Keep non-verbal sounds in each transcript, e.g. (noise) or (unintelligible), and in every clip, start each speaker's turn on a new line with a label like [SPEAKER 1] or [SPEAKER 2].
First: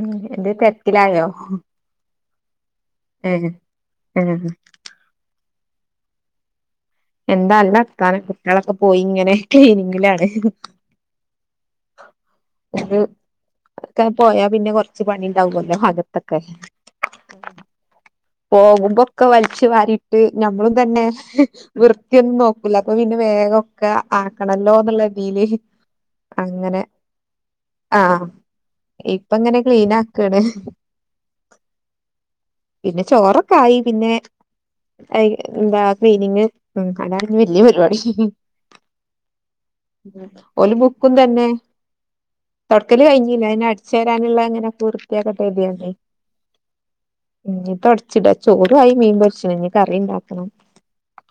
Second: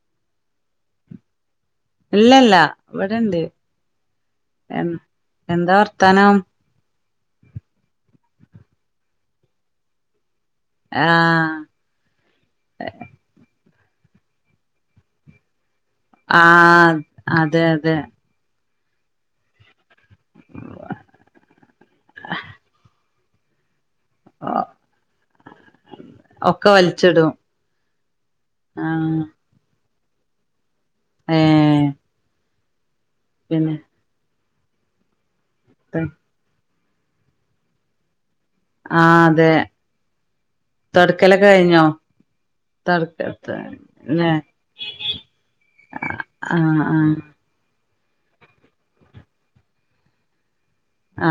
[SPEAKER 1] ഉം എന്ത് തെരക്കിലായോ
[SPEAKER 2] ഇല്ലല്ല ഇവിടെണ്ട്
[SPEAKER 1] ഉം ഉം
[SPEAKER 2] എ എന്താ വർത്താനം
[SPEAKER 1] എന്താല്ലർത്താനം കുട്ടികളൊക്കെ പോയി ഇങ്ങനെ ക്ലീനിങ്ങിലാണ്
[SPEAKER 2] ആഹ്
[SPEAKER 1] അത് ഒക്കെ പോയാ പിന്നെ കൊറച്ച് പണി ഉണ്ടാവുല്ലോ
[SPEAKER 2] ആ അതെ അതെ
[SPEAKER 1] പോവുമ്പൊക്കെ വലിച്ചു വരിട്ട് ഞമ്മളും തന്നെ വൃത്തിയൊന്നും നോക്കല അപ്പൊ പിന്നെ വേഗം ഒക്കെ ആക്കണല്ലോ എന്നുള്ള രീതിൽ
[SPEAKER 2] ഒക്കെ
[SPEAKER 1] അങ്ങനെ
[SPEAKER 2] വലിച്ചിടും
[SPEAKER 1] ആ
[SPEAKER 2] ആഹ്
[SPEAKER 1] ഇപ്പ എങ്ങനെ ക്ലീനാ കടേ
[SPEAKER 2] ഏഹ്
[SPEAKER 1] പിന്നെ ചോറൊക്കെ ആയി പിന്നെ ഐ എന്താ ക്ലീനിംഗ് ഉം അടാണ് ഇനി വല്യ പരിപാടി
[SPEAKER 2] ആ അതെ
[SPEAKER 1] ഓല് ബുക്കും തന്നെ
[SPEAKER 2] തൊടക്കലൊക്കെ കഴിഞ്ഞോ
[SPEAKER 1] തൊടക്കല്
[SPEAKER 2] തൊടക്ക
[SPEAKER 1] കഴിഞ്ഞില്ല അതിന് അടിച്ചു വാരാനുള്ള അങ്ങനൊക്കെ വൃത്തിയാക്കട്ടെ
[SPEAKER 2] (unintelligible) ആ ആ
[SPEAKER 1] ഇഞ്ഞി തൊട്ച്ചിടാ ചോറായി മീൻ പൊര്ച്ച് ഇനി കറിണ്ടാക്കണം
[SPEAKER 2] ആ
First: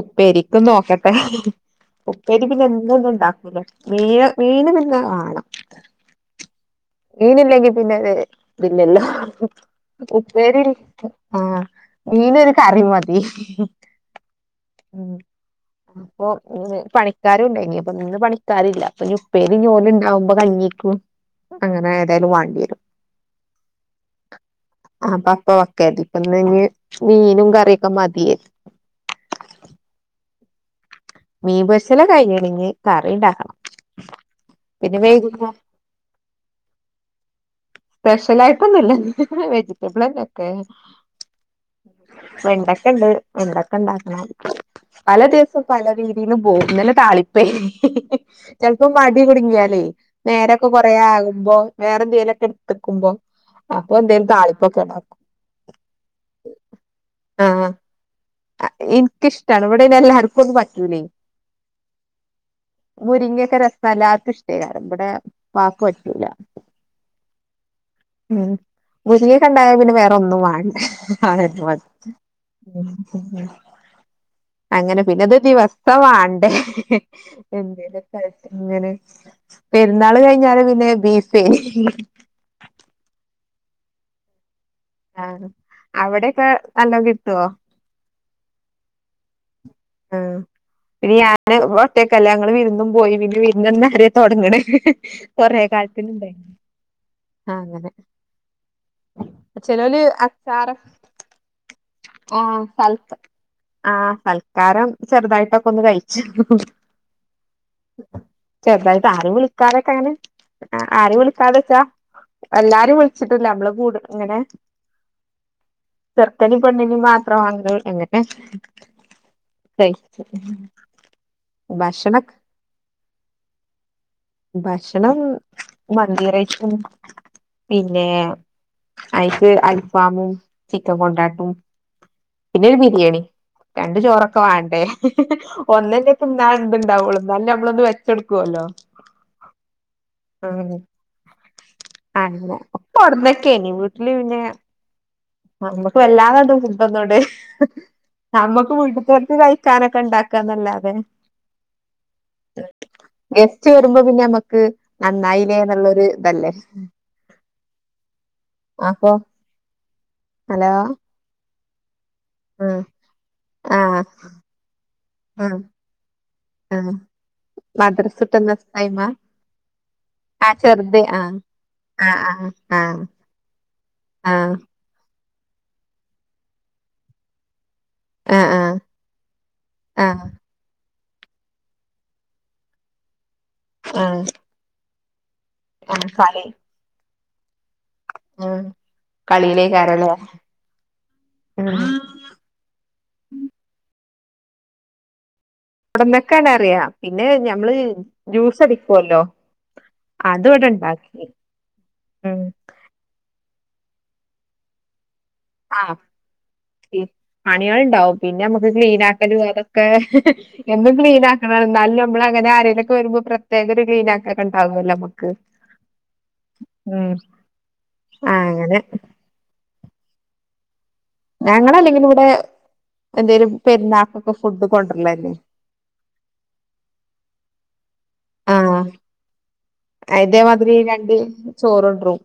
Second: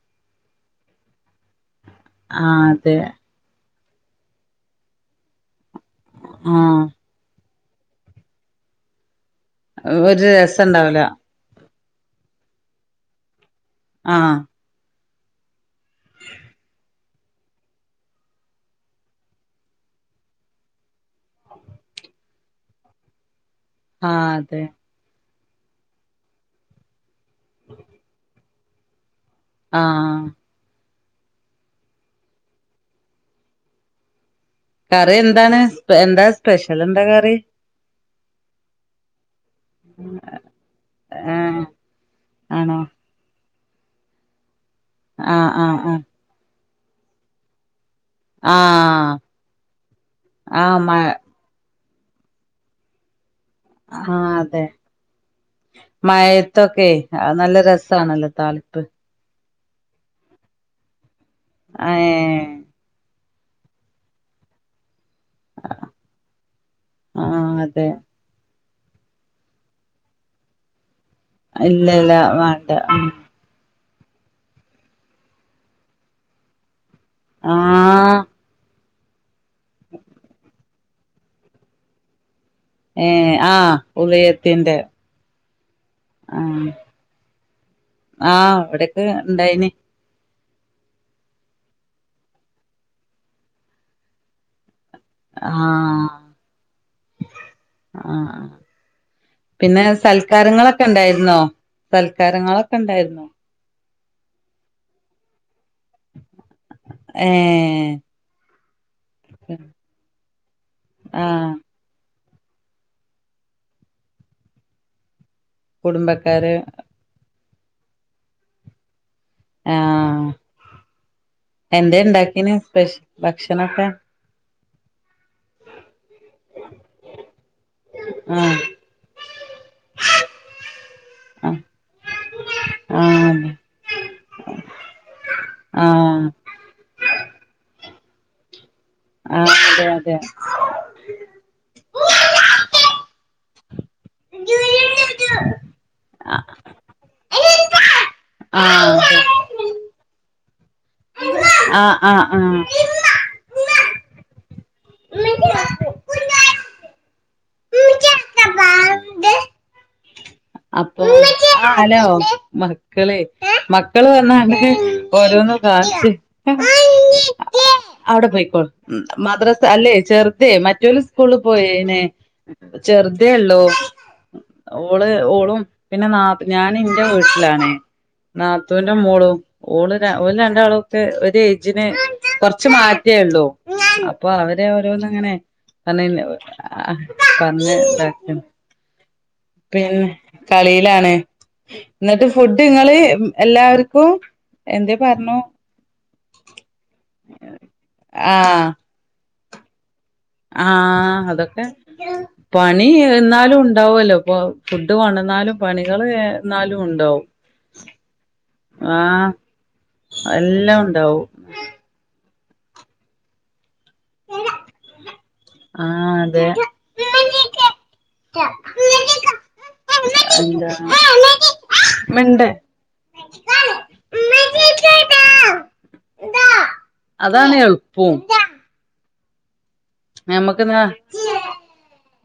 [SPEAKER 1] ഉപ്പേരിക്ക് നോക്കട്ടെ ഉപ്പരി പിന്നെ
[SPEAKER 2] ആഹ് അതെ
[SPEAKER 1] എന്നൊന്നും ഉണ്ടാക്കൂല മീന് മീനു പിന്നെ വാണം
[SPEAKER 2] ആഹ്
[SPEAKER 1] മീനില്ലെങ്കി പിന്നെ ഒര് ഇതില്ലല്ലോ (unintelligible)
[SPEAKER 2] ഒരു
[SPEAKER 1] ഉപ്പേരി (unintelligible)
[SPEAKER 2] രസണ്ടാവൂല
[SPEAKER 1] ആഹ് മീനൊരു കറി മതി
[SPEAKER 2] ആഹ് ആഹ്
[SPEAKER 1] ഉം അപ്പൊ പണിക്കാരും ഉണ്ടായിനി അപ്പൊ നിന്ന് പണിക്കാര് ഇല്ല അപ്പ ഇനി ഉപ്പേരി ഓല് ഇണ്ടാവുമ്പോ കഞ്ഞീൽക്കും അങ്ങനെ ഏതായാലും വാണ്ടിയരും
[SPEAKER 2] ആഹ് അതെ
[SPEAKER 1] അപ്പൊ അപ്പ ഓക്കെ ഇപ്പ ഇനി മീനും കറിയൊക്കെ മതി
[SPEAKER 2] ആഹ് ആഹ്
[SPEAKER 1] മീൻ പൊരിച്ചല് ഒക്കെ കഴിഞ്ഞീണ് ഇനി കറി ഇണ്ടാക്കണം പിന്നെ
[SPEAKER 2] കറി
[SPEAKER 1] വൈകുന്നേ
[SPEAKER 2] എന്താണ് സ്പെ എന്താ സ്പെഷ്യലെന്താ കറി
[SPEAKER 1] സ്പെഷ്യൽ ആയിട്ട് ഒന്നുല്ല ഇന്ന് ആ വെജിറ്റബിൾ എന്തൊക്കെ
[SPEAKER 2] ഏഹ് ആണോ
[SPEAKER 1] വെണ്ടക്ക ഇണ്ട് വെണ്ടക്ക് ക്കെണ്ടാക്കണം പല
[SPEAKER 2] ആഹ്
[SPEAKER 1] ദിവസം
[SPEAKER 2] ആഹ്
[SPEAKER 1] പല
[SPEAKER 2] ആഹ്
[SPEAKER 1] രീതിയിലും പോകും ഇന്നലെ താളിപ്പേയ്നി ചെലപ്പം
[SPEAKER 2] ആഹ്
[SPEAKER 1] മടി കുടുങ്ങിയാലേ നേരെക്കെ
[SPEAKER 2] ആഹ്
[SPEAKER 1] കൊറെ
[SPEAKER 2] മഴ
[SPEAKER 1] ആകുമ്പോ വേറെ എന്തെങ്കിലും ഒക്കെ- വെക്കുമ്പോ
[SPEAKER 2] ആ അതെ മഴയത്തു ഓക്കെ നല്ല രസമാണല്ലോ താളിപ്പ്
[SPEAKER 1] ണവിടേ (unintelligible) ന്നെല്ലാർക്കും അത പറ്റൂല്ലേ
[SPEAKER 2] ആ
[SPEAKER 1] മുരിങ്ങക്കാ രസം എല്ലാർക്കും ഇഷ്ടേ ഇവിടെ വാപ്പാക്ക് പറ്റൂല
[SPEAKER 2] ആഹ അതെ
[SPEAKER 1] മുരിങ്ങകണ്ടായ പിന്നെ വേറെ ഒന്നും വേണ്ട
[SPEAKER 2] ഇല്ല ഇല്ല വേണ്ട
[SPEAKER 1] അങ്ങനെ പിന്നത് ദിവസം വാണ്ടേ എന്തെല്ക്കും
[SPEAKER 2] ആഹ്
[SPEAKER 1] ആയിട്ടിങ്ങനെ പെരുന്നാള് കഴിഞ്ഞാല് പിന്നെ പീസെ
[SPEAKER 2] ഏ ആ ഉളിയത്തിന്റെ
[SPEAKER 1] ആ അവിടെയൊക്കെ നല്ലോം കിട്ടോ
[SPEAKER 2] ആഹ വിടൊക്കെ ഉണ്ടായിനി
[SPEAKER 1] ആ പിന്നെ ഞാന് ഒറ്റക്കല്ലേ ഞങ്ങള് വിരുന്നും പോയി പിന്നെ വിരുന്നന്നാരെ തൊട്ങ്ങ്ണ്
[SPEAKER 2] ആഹ്
[SPEAKER 1] കുറേക്കാലത്തിനുണ്ടായി ആങ്ങനെ
[SPEAKER 2] ആഹ് പിന്നെ
[SPEAKER 1] ചെലോല് അച്ചാറൊ
[SPEAKER 2] സൽക്കാരങ്ങളൊക്കെ ഇണ്ടായിരുന്നോ
[SPEAKER 1] ആം
[SPEAKER 2] സൽക്കാരങ്ങളൊക്കെ
[SPEAKER 1] സൽ
[SPEAKER 2] ഇണ്ടായിരുന്നോ
[SPEAKER 1] ആ ഹരം ചെറുതായിട്ടൊക്കെ ഒന്ന് കഴിച്ച്‌
[SPEAKER 2] ഏഹ്
[SPEAKER 1] ചെർതായി ആരും വിളിക്കാതെക്കെ എങ്ങനെ അ ആരെം
[SPEAKER 2] ആഹ്
[SPEAKER 1] വിളിക്കാതെക്കാ എല്ലാരും വിളിച്ചിട്ടില്ല നമ്മള് കൂട് ഇങ്ങനെ
[SPEAKER 2] കുടുംബക്കാര്
[SPEAKER 1] ചെർക്കനിം പെണ്ണിനിം മാത വാങ്ക് എങ്ങനെ ഴിച്ച്
[SPEAKER 2] ആഹ്
[SPEAKER 1] ഭക്ഷ്ണക്
[SPEAKER 2] ഭക്ഷ്ണൊക്കെ
[SPEAKER 1] ഭക്ഷണം മന്തിറൈസും പിന്നെ
[SPEAKER 2] ആഹ്
[SPEAKER 1] അയിക്ക് അൽഫാമും ചിക്കൻ കൊണ്ടാട്ടും
[SPEAKER 2] ആഹ്
[SPEAKER 1] പിന്നെ ഒരു ബിരിയാണി
[SPEAKER 2] ആഹ്
[SPEAKER 1] രണ്ട് ചോറൊക്കെ വാണ്ടേ ഒന്നന്നെ
[SPEAKER 2] ആഹ്
[SPEAKER 1] തിന്നാൻ ത് ണ്ടാവൊള്ളൂ ന്നാലും നമ്മളൊന്ന് വെ ച്ചെട്ക്കുവല്ലോ
[SPEAKER 2] ആഹ് അതെ അതെ
[SPEAKER 1] ഉം അങ്ങനെ
[SPEAKER 2] ആഹ്
[SPEAKER 1] പ്പൊവിടന്ന് റ്റെനിവ് ഇല്ല പിന്നെ നമുക്ക് വല്ലാതെ ന്തും ഫുഡ് ഒന്നുടെം
[SPEAKER 2] അതെ
[SPEAKER 1] നമ്മുക്ക് വീട്ട്തോൽക്ക് കഴിക്കാനൊ ഉണ്ടാക്കാന്നല്ലാതെ
[SPEAKER 2] ആ ആ ആഹ
[SPEAKER 1] ചേരുമ്പോ പിന്നെ നമ്മക്ക് നന്നായിലേന്നുള്ളൊരു തല്ലേ അപ്പൊ
[SPEAKER 2] ആഹ്
[SPEAKER 1] ഹലോ
[SPEAKER 2] അപ്പൊ ആഹ ഹലോ
[SPEAKER 1] ആഹ്
[SPEAKER 2] മക്കളെ
[SPEAKER 1] ആഹ്
[SPEAKER 2] മക്കള് വന്നാ അന്നക്ക് ഓരോന്നും
[SPEAKER 1] ആഹ്
[SPEAKER 2] കാ
[SPEAKER 1] ആഹ്
[SPEAKER 2] (unintelligible)
[SPEAKER 1] മദ്രസ
[SPEAKER 2] അവിടെ
[SPEAKER 1] വിട്ടുന്ന
[SPEAKER 2] പോയിക്കോ ഉം
[SPEAKER 1] ടൈമാ
[SPEAKER 2] മദ്രസ അല്ലെ
[SPEAKER 1] ആ
[SPEAKER 2] ചെറുതെ മറ്റൊരു
[SPEAKER 1] ചെറുത്
[SPEAKER 2] സ്കൂള്
[SPEAKER 1] ആഹ്
[SPEAKER 2] പോയെനെ
[SPEAKER 1] ആഹ് ആഹ്
[SPEAKER 2] ചെറുതേ ഉള്ളു
[SPEAKER 1] ആഹ്
[SPEAKER 2] ഓള്- ഓ ഉം പിന്നെ നാ ഞാൻ ഇന്റെ വീട്ടിലാണെ
[SPEAKER 1] ആഹ് ആഹ്
[SPEAKER 2] നാത്തൂൻന്റെ മോളും ഓള്
[SPEAKER 1] ആഹ്
[SPEAKER 2] ഓള് രണ്ടാളും - ഒരു ഏജിനു കൊറച്ച് മാറ്റേ ഉള്ളൂ
[SPEAKER 1] ആഹ്
[SPEAKER 2] അപ്പൊ അവരെ ഓരോന്ന്- അങ്ങനെ
[SPEAKER 1] ആഹ്
[SPEAKER 2] തന്ന
[SPEAKER 1] കളി
[SPEAKER 2] ആ പറഞ്ഞെ
[SPEAKER 1] ഉം കളിയലേക്കയറാണോ
[SPEAKER 2] കളിയിലാണ് എന്നിട്ട് ഫുഡ് നിങ്ങള് എല്ലാവർക്കും- എന്തേ പറ്ണു
[SPEAKER 1] ഇവിടെ നെക്കാനറ്യൊ പിന്നെ ഞമ്മള് ജ്യൂസ്
[SPEAKER 2] ആഹ്
[SPEAKER 1] അടിക്കുവല്ലോ അത് ഇവിടെ ഇണ്ടാക്കി
[SPEAKER 2] ആഹ് അതൊക്കെ
[SPEAKER 1] ഉം
[SPEAKER 2] പണി എന്നാലും ഉണ്ട് ഉണ്ടാവല്ലോ ഇപ്പൊ ഫുഡ്കൊണ്ടന്ന്
[SPEAKER 1] ആഹ് പിൻ അണികള് ഇണ്ടാവും പിന്നെ നമ്മക്ക് ക്ലീൻ
[SPEAKER 2] ആഹ്
[SPEAKER 1] ആക്കല് അതൊക്കെ ഹ് ഹ്
[SPEAKER 2] എല്ലാം
[SPEAKER 1] എന്നും ക്ലീൻ
[SPEAKER 2] ഉണ്ടാവും
[SPEAKER 1] ആക്കണം എന്നാലും ഞമ്മള അങ്ങെനെ ആരേലു ഓക്കെ വെരുമ്പോ പ്രത്യകഒര് ക്ലീൻ ആക്ക (unintelligible) ലൊക്കെ ഇണ്ടാവൊല്ലോ അമ്മക്ക്
[SPEAKER 2] ആഹ് അതെ
[SPEAKER 1] ഉം ആഹ് അങ്ങനെ
[SPEAKER 2] അല്ല
[SPEAKER 1] ഞങ്ങളല്ലെങ്കിലും പ് ഇവ്ടെ എന്തേലും പെരുന്നാക്കൊക്കെ ഫുഡ് കൊണ്ടര്ലെന്നെ
[SPEAKER 2] പോവും (unintelligible)
[SPEAKER 1] അയ്തേമാതിരി രണ്ട് ചോറ് ണ്ട്രും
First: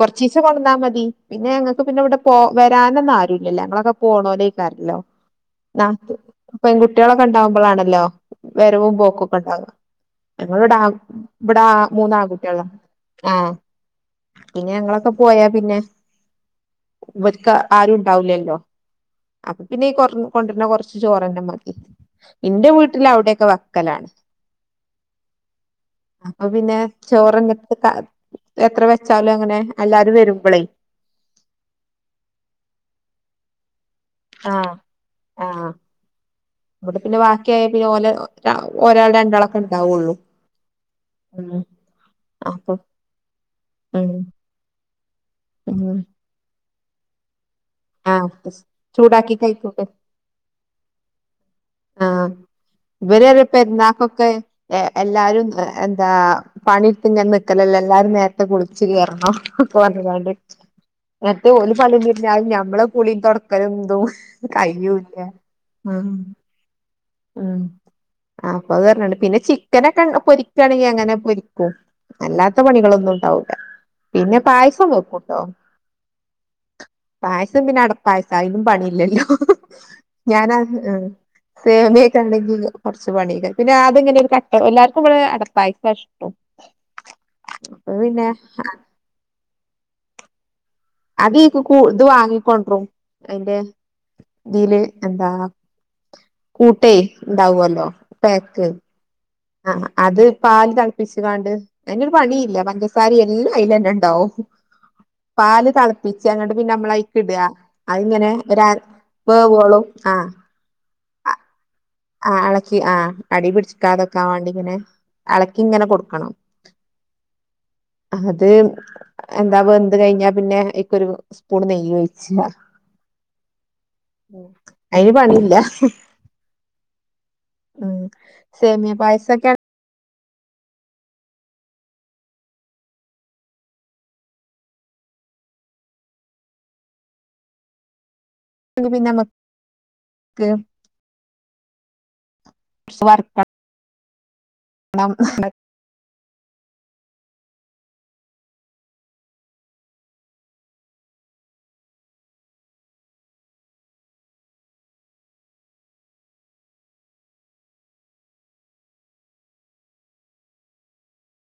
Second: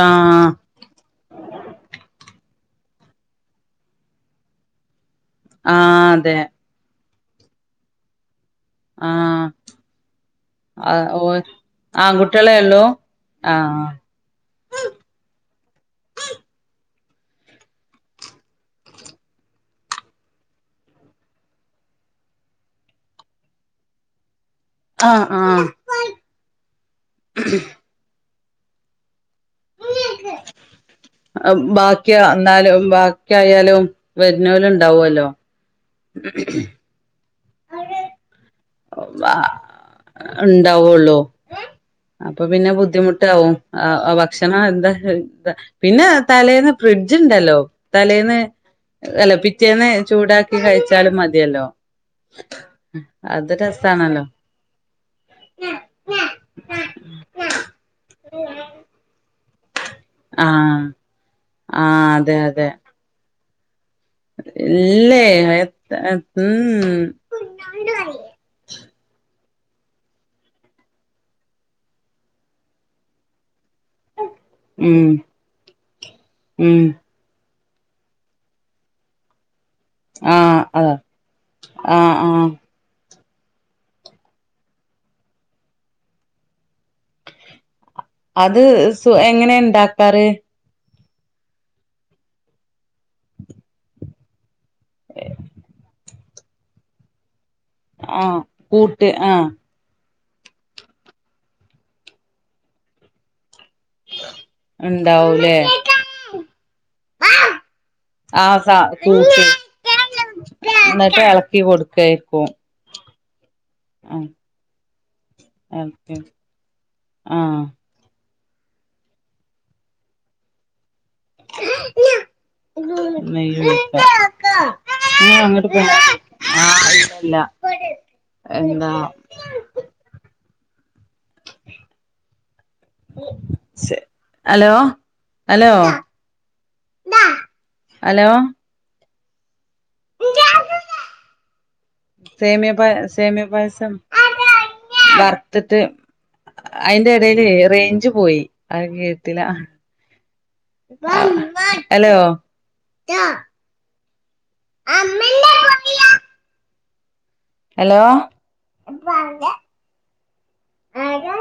[SPEAKER 1] കൊറ്ച്ചീസെ
[SPEAKER 2] ആഹ്
[SPEAKER 1] കൊണ്ടന്നാ മതി പിന്നെ ഞങ്ങക്ക് പിന്നെ ഇവിടെ പോ വരാനൊന്നും ആരുല്ലലെ ഞങ്ങളൊക്കെ പോണോലേക്കാറല്ലോ നാത്തു
[SPEAKER 2] ആഹ് അതെ
[SPEAKER 1] പെൺകുട്ടി (unintelligible) കുട്ട്യേളൊക്കെ ഇണ്ടാവുമ്പളാണല്ലോ വരവും പോക്കൊക്കെ
[SPEAKER 2] ആഹ്
[SPEAKER 1] ഉണ്ടാവ ഞങ്ങൾ ഇവിട ആൺ
[SPEAKER 2] ആഹ് ഓ
[SPEAKER 1] ഇവടെ ആഹ് മൂന്നാ
[SPEAKER 2] ആൺകുട്ടികളെ
[SPEAKER 1] ആൺകുട്ട്യേളാ
[SPEAKER 2] ഉള്ളൂ
[SPEAKER 1] ആഹ് പിന്നെ ഞങ്ങളൊക്കെ പോയാ പിന്നെ ഇവർക്ക് ആരും ഉണ്ടാവില്ലല്ലോ അപ്പൊ പിന്നെ കൊറ് കൊണ്ടുവരുന്ന കൊറച്ച് ചോറന്നെ മതി ഇന്റെ വീട്ടില് അവിടെയൊക്കെ വക്കലാണ്.
[SPEAKER 2] ആഹ് ആഹ്
[SPEAKER 1] അപ്പൊ പിന്നെ ചോറ് (unintelligible) എത്ര വെച്ചാലും അങ്ങനെ. എല്ലാരും വരുമ്പളേ
[SPEAKER 2] ബാക്കി എന്നാലും ബാക്കിയായാലും വരുന്നവര് ഉണ്ടാവുവല്ലോ ഉ (unintelligible)
[SPEAKER 1] മ (unintelligible) (unintelligible) കേ പി ഓലെ ഓ രാ
[SPEAKER 2] വ ആഉണ്ടാവുള്ളൂ
[SPEAKER 1] ഉം
[SPEAKER 2] അപ്പൊ പിന്നെ ബുദ്ധിമുട്ടാവും
[SPEAKER 1] ഉം
[SPEAKER 2] ആ ഭക്ഷണ ആ (unintelligible)
[SPEAKER 1] ഉം
[SPEAKER 2] പിന്നെ തലേന്ന് ഫ്രിഡ്ജ് ഉണ്ടല്ലോ തലേന്ന്
[SPEAKER 1] ആഹ്
[SPEAKER 2] അല്ല
[SPEAKER 1] ചൂടാക്കി കഴിക്കോട്ടെ
[SPEAKER 2] പിറ്റേന്ന് ചൂടാക്കി കഴിച്ചാലും മതി ഇല്ലലോ
[SPEAKER 1] ആഹ് ഇവര് പെരുന്നാക്കൊക്കെ എ എല്ലാരും എ എന്താ പണിയടുത്തിങ്ങനെ നിക്കലല്ലേ എല്ലാരും നേരത്തെ കുളിച്ച് കേറണം. പറഞ്ഞ്ക്കാണ്ട്
[SPEAKER 2] ആഹ്
[SPEAKER 1] എന്നട്ട് ഓല് പളളിന്ന്
[SPEAKER 2] ആഹ് അതെ
[SPEAKER 1] തിരിഞ്ഞാലും
[SPEAKER 2] അതെ
[SPEAKER 1] ഞമ്മളെ കുളി തൊട്ക്കലും (unintelligible) കയുല്ല്യ
[SPEAKER 2] ഇല്ലേ
[SPEAKER 1] ഉം മ് അപ്പൊ അത് പറഞ്ഞാണ്ട് പിൻ പിന്നെ ചിക്കനൊക്കെ പൊരിക്കാണെങ്കിൽ അങ്ങനെ പൊരിക്കും അല്ലാത്ത പണികളൊന്നും ഉണ്ടാവൂല്ല പിന്നെ പായസം
[SPEAKER 2] ഉം ഉം
[SPEAKER 1] വെക്കുട്ടോ
[SPEAKER 2] ഉം
[SPEAKER 1] പായസം ത് പിന്നെ അടപ്പായസ അയിനും പണിയില്ലല്ലോ ഞാനാ
[SPEAKER 2] ആഹ് അതാ
[SPEAKER 1] ആഹ്
[SPEAKER 2] ആഹ്
[SPEAKER 1] സേമിയക്കെ
[SPEAKER 2] ആഹ്
[SPEAKER 1] ഇണ്ടങ്കില് കൊറച്ച് റച്ച് പണിയുണ്ട് പിന്നെ അത്ങ്ങനെ ഒരു കട്ട എല്ലാർക്കും ഇവടെ അടപ്പായ സായിഷ്ടം
[SPEAKER 2] അത് സൊ എങ്ങനെ ഇണ്ട് ഇണ്ടാക്കാറ്
[SPEAKER 1] അത് ഇക്കു കു ഇത് വാങ്ങിക്കൊണ്ടറും അതിന്റെ ഇതില് എന്താ കൂട്ടേ ഇണ്ടാവല്ലോ
[SPEAKER 2] ആഹ്
[SPEAKER 1] പാക്ക്
[SPEAKER 2] കൂട്ട്
[SPEAKER 1] ആഹ് അത് പാല് തെളപ്പിച്ചുംകാണ്ട് അതിനൊരു പണിയില്ല പഞ്ചസാരം എല്ലുണ്ട് അയിലന്നെ ഇണ്ടാവും
[SPEAKER 2] ഉണ്ടാവൂലേ
[SPEAKER 1] പാല് തെളപ്പിച്ചങ്ങട്ട് പിന്നെ നമ്മളയിക്ക് ഇടാ അതിങ്ങനെ
[SPEAKER 2] ആഹ്
[SPEAKER 1] ഒരു അര
[SPEAKER 2] സ കൂട്ട്
[SPEAKER 1] വേവോളും ആ
[SPEAKER 2] എന്നിട്ട്
[SPEAKER 1] ആ
[SPEAKER 2] എളക്കി
[SPEAKER 1] ആ
[SPEAKER 2] കൊടുക്കായിരിക്കും
[SPEAKER 1] എളക്കി ആഹ അടി പിടിച്ചിട്ട് ടിക്കാതൊക്കാൻ
[SPEAKER 2] ആഹ്
[SPEAKER 1] വേണ്ടി ഇങ്ങനെ എളക്കിങ്ങനെ
[SPEAKER 2] എളക്കി
[SPEAKER 1] കൊടുക്കണം
[SPEAKER 2] ആഹ്
[SPEAKER 1] അ ഇത് എന്താ വെന്ത് കഴിഞ്ഞാ പിന്നെ ഒരു സ്പൂൺ നെയ്യ് ഒയിച്ച
[SPEAKER 2] നെയ്യ് ഒഴിക്ക
[SPEAKER 1] അയിന്
[SPEAKER 2] നീ
[SPEAKER 1] പണില്ല
[SPEAKER 2] അങ്ങട്ട് പോ അല്ല
[SPEAKER 1] ഉം
[SPEAKER 2] എന്താ
[SPEAKER 1] സേമിയ പായസക്കെ
[SPEAKER 2] ഹലോ ഹലോ ഹലോ
[SPEAKER 1] ബാക്കി ഒക്കെ പിന്നമ്മക്ക്
[SPEAKER 2] സേമ്യയ പായ
[SPEAKER 1] വറക്കണം
[SPEAKER 2] സേമ്യയപായസം വർത്ത് ട്ട് അയിന്റെ ഇടയിൽ റേഞ്ച് പോയി അ കേട്ടില്ല ഹലോ ആ അമ്മല്ല ഹലോ കേൾക്കില്ല ആരാ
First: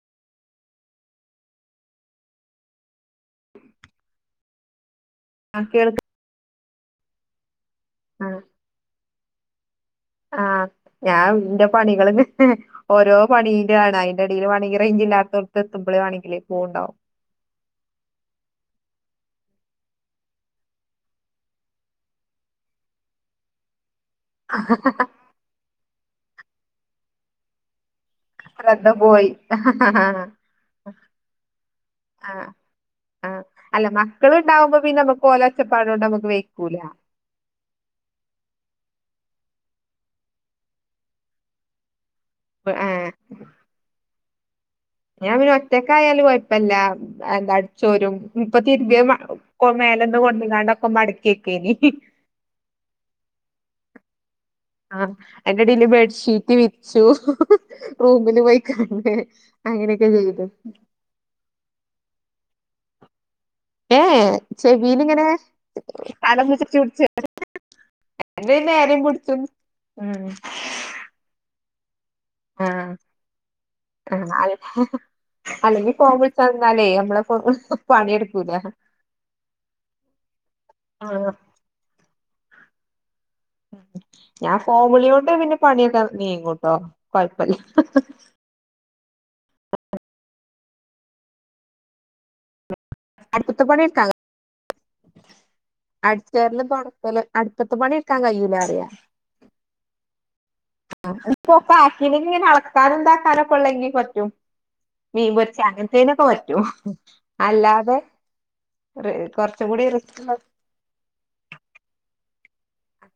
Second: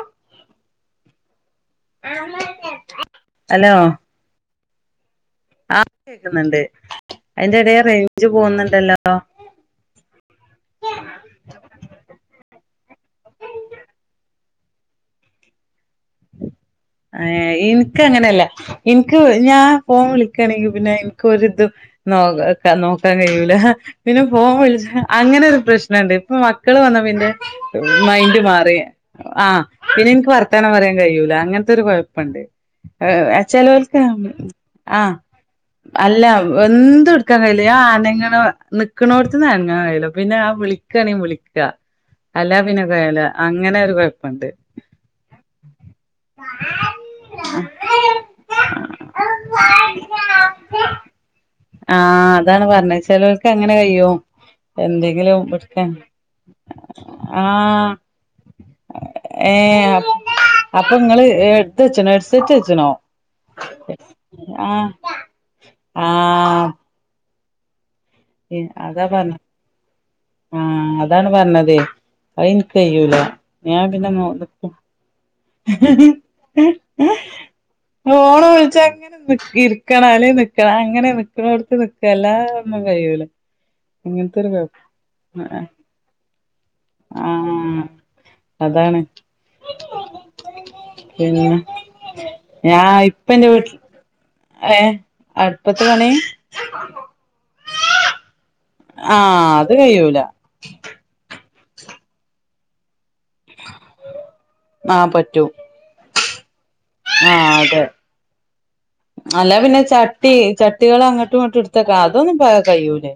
[SPEAKER 2] അലോ ആ
[SPEAKER 1] കേൾക്ക്
[SPEAKER 2] കേക്കുന്നുണ്ട് അതിന്റെ ഇടയാ
[SPEAKER 1] ആ ആ ഞാ (unintelligible) ഇന്റെ പണികളു (unintelligible) ഓരോ പണീന്റെ ആണ് അയിന്റെ ദീൽവാണെകിൽ റേഞ്ച് ഇല്ലാത്തോട്ത് എത്തുമ്പല് വാണെകിൽ പോവ്ണ്ടാവും
[SPEAKER 2] ഏ ഇൻക്ക് അങ്ങനല്ല ഇൻക്ക് ഞാ (unintelligible) ഫോൺ വിളിക്കണെങ്കി പിന്നെ ഇൻക് ഒരിതും നോ (unintelligible) നോക്കാൻ കഴി യൂല (unintelligible) പിന്നെ ഫോൺ വിളിച്ച അങ്ങനൊരു പ്രശ്നണ്ട് മക്കള് വന്നാ പിന്റെ (unintelligible) മൈന്റ് മാറി
[SPEAKER 1] ശ്രദ്ധ പോയി
[SPEAKER 2] ആ പിന്നെ ഇൻക്ക് വർത്താനം പറയാൻ കഴിയൂല അങ്ങൻ (inaudible) തൊരു
[SPEAKER 1] ആ
[SPEAKER 2] കൊയപ്പണ്ട് ആ (unintelligible)
[SPEAKER 1] അല്ല
[SPEAKER 2] ചെലോൽക്ക്
[SPEAKER 1] മക്കള്
[SPEAKER 2] (unintelligible)
[SPEAKER 1] ഇണ്ടാവുമ്പോ പിന്നെ
[SPEAKER 2] ആ
[SPEAKER 1] നമ്മക്ക് ഓലെ ഒച്ചപ്പാടോണ്ട്
[SPEAKER 2] അല്ല
[SPEAKER 1] നമ്മക്ക്
[SPEAKER 2] വ്
[SPEAKER 1] വെയ്ക്കൂല
[SPEAKER 2] എന്ത് ട്ക്കാണെങ്കില് ആ അനങ്ങ (inaudible) (unintelligible) ക്ക്‌നോട്ത്ത്ന്ന് അനങ്ങാ കഴിയൂല പിന്നെ (unintelligible) വിളിക്കാണെങ്കി വിളിക്ക അല്ല പിന്നെ വേല അങ്ങനൊരു (inaudible) പണ്ട്
[SPEAKER 1] ഞാപിന്നൊറ്റക്ക്‌ (unintelligible) ആയാല് കൊയപ്പല്ല എന്താ അടിച്ചോരും ഇപ്പൊ തിരിമ്പേത് മ (unintelligible) മേലെന്ന് കൊട്ന്ന് ക്കാണ്ടൊക്കെ മടക്കെക്കേനി (unintelligible)
[SPEAKER 2] ആഹ് അതാണ് പറഞ്ഞത് ചെലോൽക്ക് അങ്ങനെ കഴിയും
[SPEAKER 1] ആഹ
[SPEAKER 2] എന്തെങ്കിലും
[SPEAKER 1] അയിന്റെടീൽ
[SPEAKER 2] എടുക്കാൻ
[SPEAKER 1] ബെഡ്ഷീറ്റ് വിര്ച്ചു
[SPEAKER 2] ആഹ്
[SPEAKER 1] (unintelligible) റൂമില് പോയിക്കാണ്ട് അങ്ങനെക്കെ ചെയ്തു.
[SPEAKER 2] ങ്ങൾ എട്ത്തച്ച്നോ ഹെഡ്സെറ്റ്ച്ച്ണോ
[SPEAKER 1] ഏ ഏ ചെവീലിങ്ങനെ കലം (inaudible)
[SPEAKER 2] ഏ അതാ പറഞ്ഞ
[SPEAKER 1] പിടിച്ചും ഉം
[SPEAKER 2] ആഹ അതാണ് പറഞ്ഞതെ
[SPEAKER 1] ആ
[SPEAKER 2] അയിന്ക്കയ്യൂല ഞാൻ പിന്നെ
[SPEAKER 1] ആ
[SPEAKER 2] (unintelligible) ഇഹേ
[SPEAKER 1] അല്ലെങ്കി ഫോൺ
[SPEAKER 2] ഹേ ഹേ
[SPEAKER 1] വിളിച്ചന്നാലേ നമ്മളെ ഫോ-
[SPEAKER 2] ഹേ ഓള്
[SPEAKER 1] പണിയെടുക്കൂല
[SPEAKER 2] വിള്ച്ചെങ്ങനെ ഫോൺ വിളിച്ച ഇങ്ങനെ നിക്ക് ഇരിക്കണോ അല്ലേങ്കി നിക്കണ
[SPEAKER 1] ആ
[SPEAKER 2] അങ്ങനെ നിക്കണോടുത്ത് നിക്കു എല്ലാഒന്നുകയ്യൂല
[SPEAKER 1] ഉം ഉം ഞാൻ ഫോൺവിളിയോണ്ട് പിന്നെ പണിയൊക്കെ നീങും വോ കൊഴപ്പല്ല
[SPEAKER 2] ആഹ് അതാണ് പിന്നെ ഞാ ഇപ്പ എന്റെ വീട്ടില്
[SPEAKER 1] അട്ച്ചേര്ലും തൊടക്കല് അടുപ്പത്തെ പണി ഇട്ക്കാ കഴിയൂലാറിയ
[SPEAKER 2] ആ അത് കയ്യൂല
[SPEAKER 1] ആ ഹ് ഇപ്പൊ പാക്കിനിങ്ങനെ അളക്കാനന്താ തരാം കോളേനി പറ്റും
[SPEAKER 2] ആഹ് പറ്റും
[SPEAKER 1] മീൻപൊര്ച്ച അങ്ങൻതെനൊക്കെ പറ്റു ഈയോ
[SPEAKER 2] ആഹ് അതെ
[SPEAKER 1] റി
[SPEAKER 2] അല്ല
[SPEAKER 1] കൊറച്ചും
[SPEAKER 2] പിന്നെ
[SPEAKER 1] കൂടി
[SPEAKER 2] ചട്ടി
[SPEAKER 1] റിസ്ക്ള്ള
[SPEAKER 2] ചട്ടികൾ അങ്ങോട്ടും ഇങ്ങോട്ടും എടുത്തേക്ക അതൊന്നും ഇപ്പ കയിയൂലെ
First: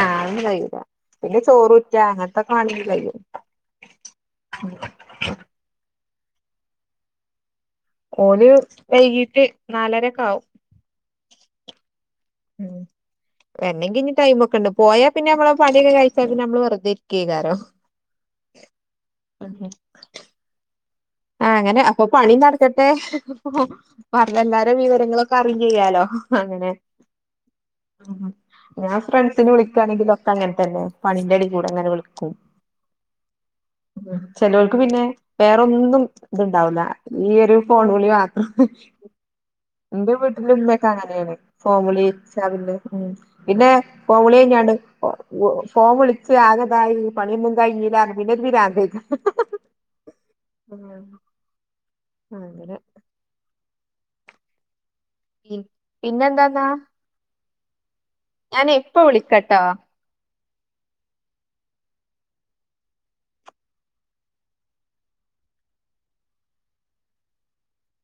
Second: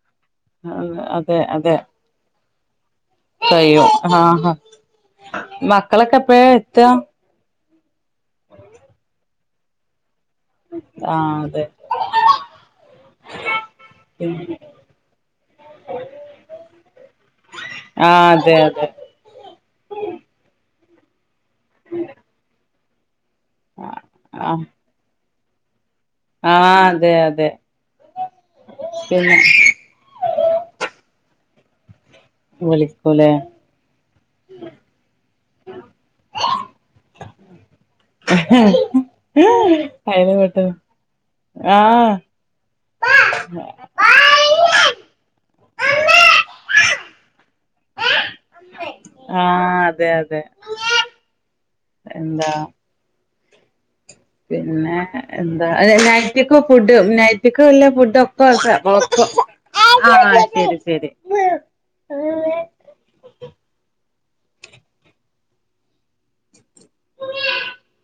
[SPEAKER 1] ആഹ് അതൊന്നും കഴിയൂല
[SPEAKER 2] ആഹ് അതെ
[SPEAKER 1] പിന്നെ
[SPEAKER 2] അതെ
[SPEAKER 1] ചോറൂറ്റാ അങ്ങനത്തൊക്കെ വാണെങ്കി കഴിയും
[SPEAKER 2] കയ്യോ ആഹ് ഹ് മാ മക്കളൊക്കെ എപ്പോയാ എത്തുക
[SPEAKER 1] ഓല് വൈകീട്ട് നാലരക്കെ ആവും
[SPEAKER 2] ആഹ് അതെ
[SPEAKER 1] മ്മ് വേണെങ്കി ഇനി ടൈമൊക്കെ ഇണ്ട് പോയാ പിന്നെ നമ്മള് പണിയൊക്കെ കയിച്ചാ പിന്നെ നമ്മള് വെറുതെ ഇരിക്ക കാരോ
[SPEAKER 2] ആ അതെ അതെ
[SPEAKER 1] മ്മ് ആഹ് അങ്ങനെ അപ്പ പണി നടക്കട്ടെ എ
[SPEAKER 2] ആ
[SPEAKER 1] പറഞ്ഞെല്ലാരെ വിവരങ്ങളൊക്കെ പറയെം ചെയ്യാലോ
[SPEAKER 2] ആ
[SPEAKER 1] അങ്ങനെ
[SPEAKER 2] അതെ അതെ
[SPEAKER 1] ആ ഹാ ഞാൻ
[SPEAKER 2] പിന്നെ
[SPEAKER 1] ഫ്രണ്ട്സിന് വിളിക്കായാണെങ്കില് ഒക്കെ അങ്ങനെ തന്നെ പണിൻ്റെ ഇടയ് കൂടെ അങ്ങനെ വിളിക്കും
[SPEAKER 2] വിളിക്കൂലേ
[SPEAKER 1] ചിലവർക്ക് പിന്നെ വേറൊന്നും ഇത്ണ്ടാവുല ഈയ് ഒരു ഫോൺ വിളി മാത്രം എന്റെ
[SPEAKER 2] അയിന്
[SPEAKER 1] വീട്ടില്
[SPEAKER 2] പെട്ട
[SPEAKER 1] ഉമ്മയൊക്കെ അങ്ങനെയാണ്
[SPEAKER 2] ആ
[SPEAKER 1] ഫോൺ വിളിച്ചാല് പിന്നെ ഉം പിന്നെ ഫോൺ വിളി കയിയാണ്ട് ഫോൺ വിളിച്ച് ആകെ ആയി പണിയെല്ലാം കയിയൂലാന്ന് പിന്നെന്തിനാന്ന്
[SPEAKER 2] ആ അതെ അതെ
[SPEAKER 1] മ്
[SPEAKER 2] എന്താ
[SPEAKER 1] അങ്ങനെ
[SPEAKER 2] പിന്നെ എന്താ ആഹ് നൈറ്റൊക്കെ
[SPEAKER 1] പിന്നെന്താന്നാ
[SPEAKER 2] ഫുഡ് നൈറ്റ് റ്റ്ക്ക് വേല്ലാ ഫുഡ്
[SPEAKER 1] ഞാന് ഇപ്പ വിളിക്കട്ടോ
[SPEAKER 2] (unintelligible) ശരി, ശരി